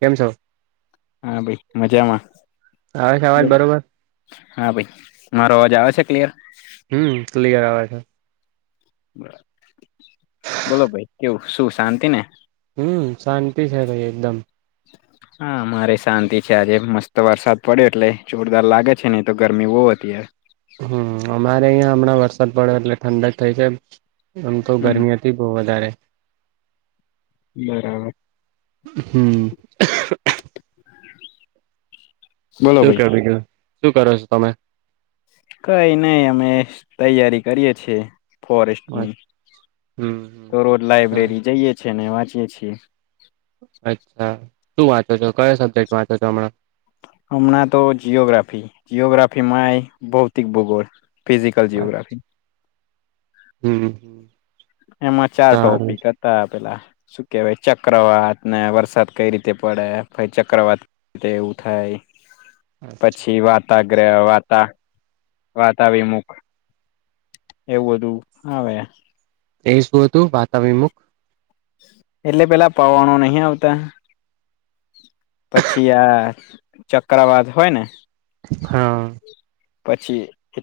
કેમ છો? હા ભાઈ મજામાં. આવે છે અવાજ બોલ બરોબર. હા ભાઈ મારો અવાજ આવે છે ક્લિયર. હમ ક્લિયર આવે છે. બોલો ભાઈ કેવું શું શાંતિ ને. હમ શાંતિ છે ભાઈ એકદમ. હા મારે શાંતિ છે આજે મસ્ત વરસાદ પડ્યો એટલે જોરદાર લાગે છે નનઈ તો ગરમી બહુ હતી યાર. હમ અમારે અહીંયા હમણાં વરસાદ પડયો એટલે ઠંડક થઈ છે આમ તો હમ ગરમી હત થી બહુ વધારે. બરાબર. હમ. બોલો શું ભાઈ કે બીજુ શું કરો છો તમે? કઈ નઈ અમે તૈયારી કરીએ છીએ. ફોરેસ્ટની હમ તો રોજ લાઈબ્રેરી જઈએ છે ને વાંચીયે છીએ. અચ્છા શું વાંચો છો કયો સબ્જેક્ટ વાંચો છો હમણાં. હમણાં તો જિઓગ્રાફી જિઓગ્રાફીમાંય ભૌતિક ભૂગોળ. ફિઝિકલ હમણાં જિ્યોગ્રાફી. હમ. એમાં ચાર સારું ટોપિક હત તા પેલા શું કેહેવાય ચક્રવાત ને વરસાદ કઈ રીતે પડે પહી ચક્રવાત રીતે એવું થાય અચ્છા. પછી વાત વાગ્ર રે વાતા વાતા વિમુખ એવું બધું આવે. એ શું હતું વાતાવિમુખ એટલે પેલા પવનો નહી આવતા પછી આ ચક્રવાત હોય ને હા. પછી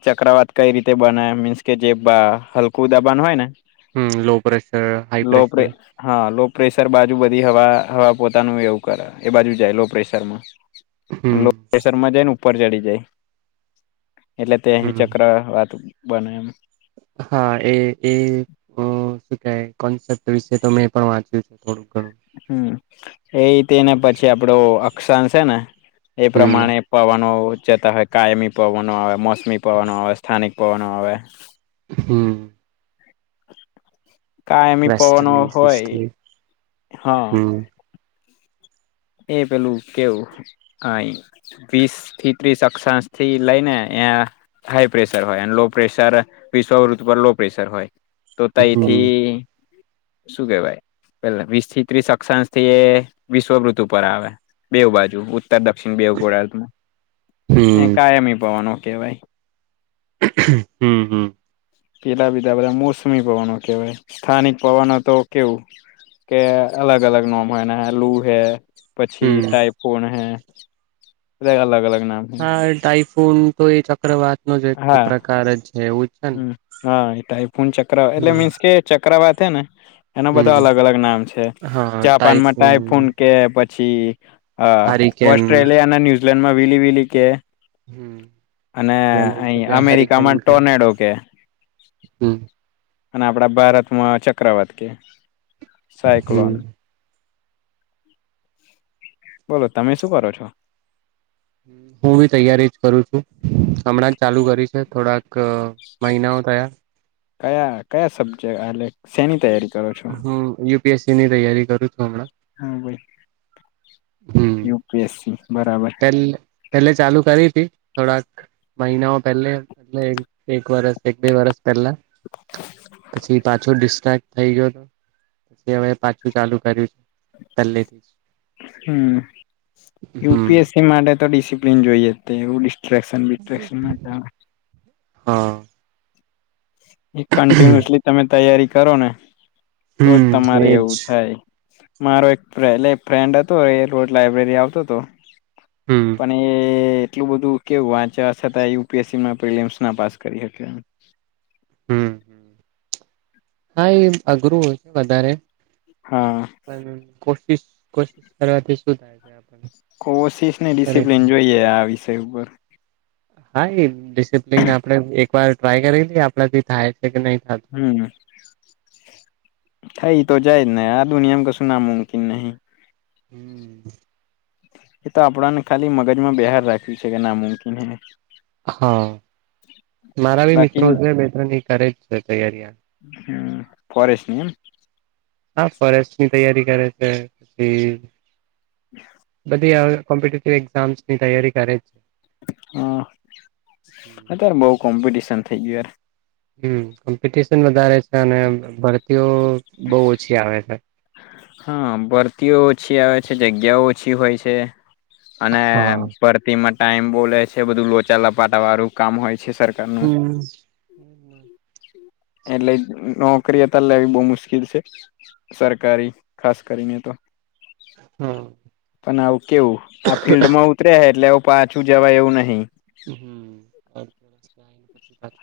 એ ચક્રવાત કઈ રીતે બને મીન્સ કે જે બા હલકું દબાાન હોય ને હમ લો પ્રેશર હાાઈ લો પ્રે પ્રેશર. હા લો પ્રેશર બાજુ બધી હવા હવા પોતાનું એવું કર એ બાજુ જાય લો પ્રેશર માં. હમ લો પ્રેશર માં જાય ને ઉપર ચડી જાય એટલે તે અહી હમ ચક્ર વાત બને એમ હા એ એ શું કય કોન્સેપ્ટ વિશે તો મેં પણ વાંચ્યું છે થોડુંક ઘણું હમ એ તે ને પછી આપડો અક્ક્ષાન છે ને એ પ્રમાણે. હમ પવનો જતા હોય કાયમી પવનો આવે મોસમી પવનો આવે સ્થાનિક પવનો આવે. હમ કાયમી પવન વેસ્ટલી હોય સિસ્ટલી હા હમ એ પેલું કેવું આઈ વીસ થી ત્રીસ અક્ષાશ થી લઈ ને એ હાઈ પ્રેશર હોય અને લો પ્રેશર વિશ્વૃતુ પર લો પ્રેશર હોય. તો ત‌ઇ હમ થી શું કેવાય પેલા વીસ થી ત્રીસ અક્ષાંશ થી એ વિશ્વવૃ ઉપર આવે બેવ બાજુ ઉત્તર દક્ષિણ બેવ ગોળાદમાં હમ કાયમી પવનો કેવાય. હું હું કેટા બીધા બધા મોસમી પવનો કેહેવાય સ્થાનિક પવનો તો કેવું. કે અલગ અલગ નોમ હોય ને લુ હે પછી હમ ટાઈપોન હે. લે અલગ અલગ નામ હે હા એ ટાઈફોન તો એ ચક્રવાત નો જ એક પ્રકાર જ છે એવું જ છે ને હું હા એ ટાયફોન ચક્ર એટલે હમ મીન્સ કે ચક્રવાત હે ને એના બધા અલગ હમ અલગ નામ છે. હા જાપાનમાં ટાઈફોન ટાઈફૂન કે પછી આ હારિકેન ઓસ્ટ્રેલિયા ને ન્યુઝીલેન્ડ માં વિલી વિલી કે. હમ અને અમુક અઈ જગ્યા અમેરિકામાં ટોનેડો. હમ્મ અને આપડા ભારતમાં ચક્રવાત કે હમ સાયક્લોન. બોલો તમે શું કરો છો? હું બી તૈયારી જ કરું છું. હમણાં જ ચાલુ કરી છે થોડાક ક મહિનાઓ થયા. કયા કયા સબ્જે અ એટલે શેની તૈયારી કરો છો? કેસીની તૈયારી કરું છું હમણાં હા ભાઈ યુપીએસસી બરાબર. પેલે પેલે ચાલુ કરી તી થોડાક મહિનાઓ પેલે એટલે એક વરસ એક બે વરસ પેલ્લા પછી પાછો ડિસ્ટ્રાક્ટ થઈ ગ્યો ત પે હવે પાછું ચાલુ કર્યું. પહેલેથી હમ જ હમ યુપીએસ તે માટે તો ડિસિપ્લિન જોઈએ તે એવું ડિસ્ટ્રેક્શન બિટ્રેકશન ના ચાલે હા કન્ટિન્યુઅસલી તમે તૈયારી કરો ને તો જ હમ તમારે એવું એજ થાય. મારો એક પ્રેલે ફ્રેન્ડ હતો એ રોટ લાઈબ્રેરી આવતો તો. હમ. પણ એ એટલું બધું કેવું વાંચ સતાં એ યુપીએસસીમાં પ્રિલીમ્સ ના પાસ કરી હકે. હમ હા એ અઘરું હોય વધારે હા પણ કોશિશ કોશિશ કરવાથી શું થાય આપણને કોશિશ ન‌ઈ કરે ડિસિપ્લીન જોઈએ આ વિષય ઉપર હા એ ડિસિપ્લીન આપડે એક વાર ટ્રાય કરી લીએ આપડા થી થાય છે કે નહી થાય. હમ થઈ તો જાય જ ને આ દુનિયામાં કશું નામુમકીન નહી [inaudible] એ તો આપડાને ખાલી મગજમાં બેહાર રાખ્યું છે કે નામુમકીન હે. હા મારા બી બાકી મિત્રો છે બે ત્રણ એ કરે જ છે તૈયારીયા. હું ફોરેસ્ટ નિ એમ. હા ફોરેસ્ટ ની તૈયારી કરે છે. પહી બધી આવ કોમ્પિટીટિવ એક્ઝામ્સ ની તૈયારી કરે જ છે. હા અતાર બઉ કોમ્પિટિશન થઇ ગયું યાર. હમ કોમ્પિટિશન વધારે છે અને ભરતીઓ બઉ ઓછી આવે હે. હા ભરતીઓ ઓછી આવે છે જગ્યાઓ ઓછી હોય છે અને. હા ભરતીમાં ટાઈમ બો લે છે બધું લોચા લપાટા વારું કામ હોય છે સરકારનું. હમ એટલે જ નોકરી અતાર લેવી બો મુશ્કીલ છે સરકારી ખાસ કરીને તો. હા પન આવું કેવું આ ફિલ્ડમાં ઉ. ત્રેહે એટલે અવ પાછું જવાય એવું નહી. હું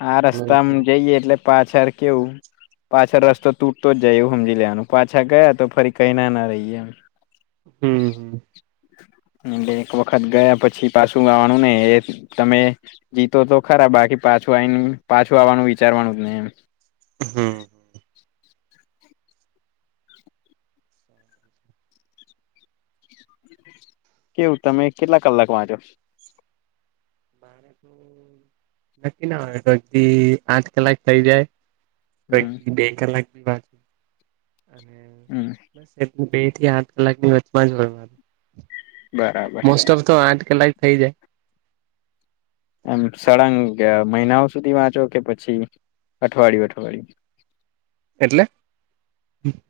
આ રસ્તામાં જઈએ એટલે પાછળ કેવ. પાછળ રસ્તો તૂટતો જ જાય એવું સમજી લેવાનું પાછા ગયા તો ફરી કહી ના ના રહીએ એમ. [inaudible] હમ [unintelligible] એલે એક વખત ગયા પછી પાછું આવવાનું ને એ તમે. ગીતો તો ખરા બાકી પાછું આવી પાછું આવવાનું વિચારવાનું જ નહી એમ. હમ હ. કેવું તમે કેટલા કલાક વાંચો. નક્કી ના આવે તો અગી આઠ કલાક થઈ જાય. કઈક હમ થી બે કલાકી બા અને. હમ. બે થી આઠ કલાકની વમાં જ બરાબર મોસ્ટ ઓફ તો આઠ લા થઈ જાય. એમ સળંગ મહિનાઓ સુધી વાંચો કે પછી અઠવાડિયું અઠવાડિયું. એટલે.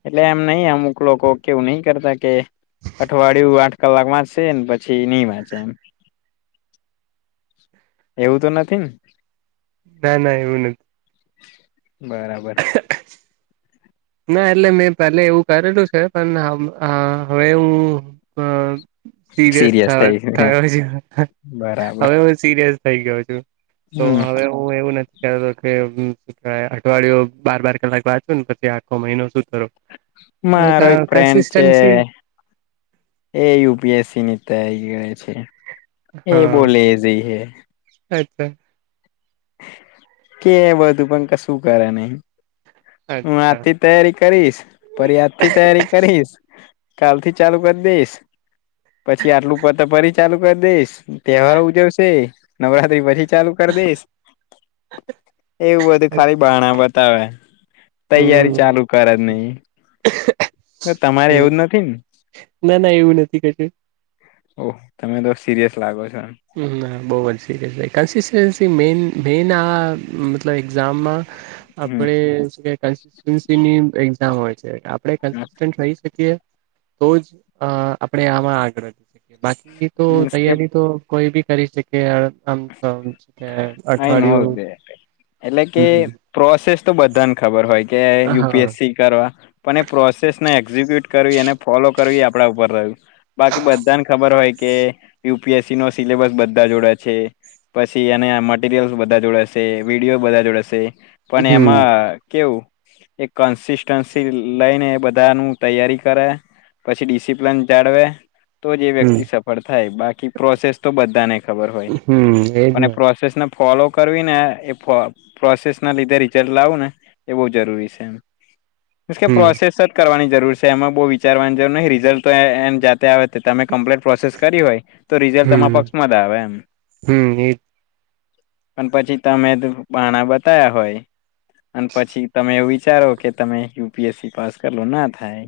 એટલે એમ નહ અમુક લોકો કેવું નહ કરતા કે. અઠવાડિયું આઠ કલાક વાંચશેને પછી નહી વાંચે એમ. એવું તો નથી ને. ના ના એવન જ. બરાબર. [inaudible] ના એટલે મેં પહેલે એવું કરેલું છે પણ હવે હું. સિરયસ સિરિયસ થ થઈ ગયું. થયો બરાબર હવે. સિરિયસ થઈ ગયો છું તો હમ હવે. હું એવું નથી કતો કેવાય અઠવાડિયું બાર બાર કલાક બાદ છું ને પછી. છ મહિનો સુ કરો. મારો એક ફ્રેન્ડ છે એ યુપીએસસી ની તય ગયા છે એ હા બોલે જઈ હ અચ્છા કે બધું પણ ક શું કરે નહી હું અચ્છા આથી. તૈયારી કરીશ ફરિયાદ થી તૈયારી કરીશ. કાલ થી ચાલુ કરી દઈશ. પછી આટલું પત ફરી ચાલુ કરી દઈશ તહેવારો ઉજવશે નવરાત્રી પછી. ચાલુ કરી દઈશ. એવું બધું ખાલી બાણા બતાવે. તૈયારી હમ ચાલુ કર જ નહી તમારે હમ એવું જ નથી ને ના ના એવું નથી કજ ઓહ તમે તો સિરિયસ લાગો છોને બહુ જ સીરયસ છે કન્સિસ્ટન્સી મેન મેન આ મતલબ એક્ઝામમાં હમ આપડે કન્સસ્ટન્સીની એક્ઝામ હોય છે આપડણે કન્સિસ્ટન્ટ રહી શકીએ તો જ આપણે આમાં આગળ વધી શકીએ બાકી તો મીન્સ કે તૈયારી તો કોઈ બી કરી શકે આમ કે આઈ નો અઠવાડિયું થેટ એટલે કે હમ પ્રોસેસ તો બધાને ખબર હોય કે હા યુપીએસસી કરવા પણ એ પ્રોસેસને એક્ઝિક્યુટ કરવી એને ફોલો કરવી આપણા ઉપર રહ્યું બાકી બધાને ખબર હોય કે યુપીએસસી નો સિલેબસ બધા જોડે છે પછી એના મટરિયલ્સ બધા જોડાશે વિડીયો બધા જોડાશે પણ હમ એમાં કેવું એક કન્સિસ્ટન્સી લઈને બધા નુ તૈયારી કરે પછી ડિસિપ્લિન જાળવે તો જે વ્યક્તિ હમ સફળ થાય બાકી પ્રોસેસ તો બધાને ખબર હોય હમ્મ અને પ્રોસેસ ને ફોલો કરવી ને એ પ્રોસેસ ના લીધે રિઝલ્ટ લાવું ને એ બહુ જરૂરી છે એમ હમ પ્રોસેસ જ કરવાની જરૂર છે એમાં બહુ વિચારવા ન રિઝલ્ટ તો એમ તમે કમ્પ્ટ પ્રોસેસ કરી હોય તો રિઝલ્ટ તમારા પક્ષમાં જ આવે એમ હમ્મ એ પણ પછી તમે બાણા બતા્યા હોય અને પછી તમે એવું વિચારો કે તમે યુપીએસસી પાસ પેલું ના થાય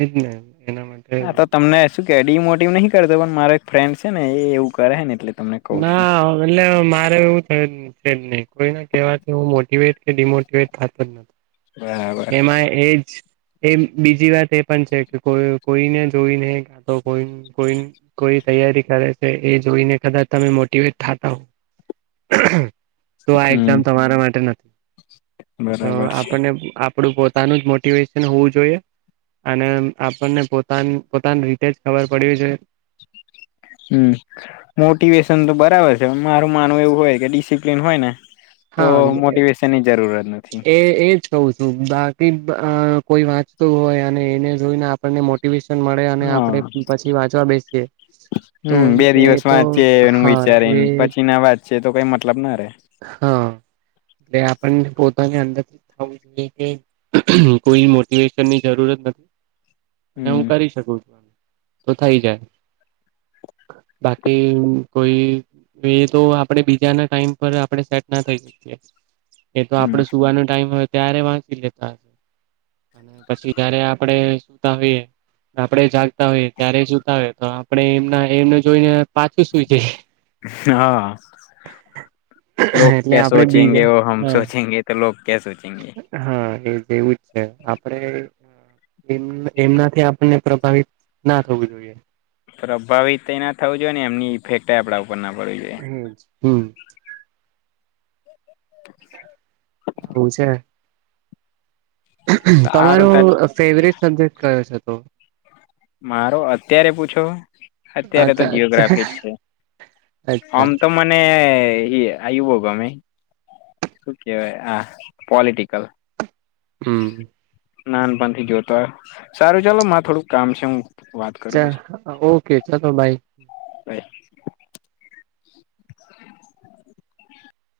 એજ ને એના માટે આ તો તમને શું કેડી મોટીવ નહી કરતો પણ મારો એક ફ્રેન્ડ છે ને એવું કરે ને એટલે તમને કઉું છું ના એટલે મારે એવું થય છે નહી કોઈ ના કવાથી હું મો ડીમોટીવેટ થતો જ બરાબર નથી એમાં એજ એ બીજી વાત એ પણ છે કે કોઈ કોઈને જોઈને કાં તો કોઈ કોઈ કોઈ તૈયારી કરે છે એ જોઈને કદાચ તમે મોટવેટ થતા હો તો આ હમ એક્ઝામ તમારા માટે નથી તો બરાબર છે આપને આપડું પોતાનું જ મોટિવેશન હોવું જોઈએ અને આપણને પોતા પોતાની રીતે જ ખબર પડ્યું છે હમ્મ મોટિવેશન તો બરાબર છે મારું માનવું એવું હોય કે ડિસિપ્લિન હોય ને તો હા મોટિવેશનની જરૂરત નથી એ એ જ શું બાકી કોઈ એ વાંચતું હોય અને એને જોઈને આપને મોટિવેશન મળે અને આપડે પછી વાંચવા બેસીએ તો હમ્મ બે એ દિવસ તો વાંત છે એનું હા એ વિચારીને પછી ના વાત છે તો કઈ મતલબ ના રે હા તે આપણને પોતાની અંદરથી થવું જોઈએ કે કોઈ મોટિવેશન ની જરૂરત નથી અને હું હમ કરી શકું છું આ તો થઈ જાય બાકી કોઈ એ તો આપડે બીજાના ટાઈમ આપે સેટ ના થઈકી એ તો આપડે હમ સુવાનો ટાઈમ હોય ત્યારે વાચી લેતા હશે અને પછી જયારે આપણે સુતા હોઈએ આપડે જાગતા હોઈએ ત્યારે સુતા હોય તો આપણે એમના એમને જોઈને પાછું સુઈ જઈએ હા લોક એટલે ક્યા આપડે સોચેગે બીજા ઓ હમ હા સોચેગે તો લગ ક્યા સોચેગે હા એ જેવું જ છે આપડે એમનાથી આપણને પ્રભાવિત ના થવું જોઈએ પ્રભાવિત એના થવું જોઈ ને એમની ઇફેક્ટ આપણા ઉપર ના પડવી જોઈએ હમ હમ [inaudible] હું છે. સારું તમારો ત ફેવરેટ સબ્જેક્ટ કયો છે તો? મારો અત્યારે પૂછો? અત્યારે તો અચ્છા જીઓગ્રાફી જ છે અચ્છા આમ તો મને અનેને એ આયુ બ ગમે. શું કેવાય આ પોલિટિકલ. હમ. નાનપણ થી જોતો સારું ચાલો મા થોડુંક કામ છે હું વાત ચા ઓકે ચાલો બાઈ. હ. [inaudible]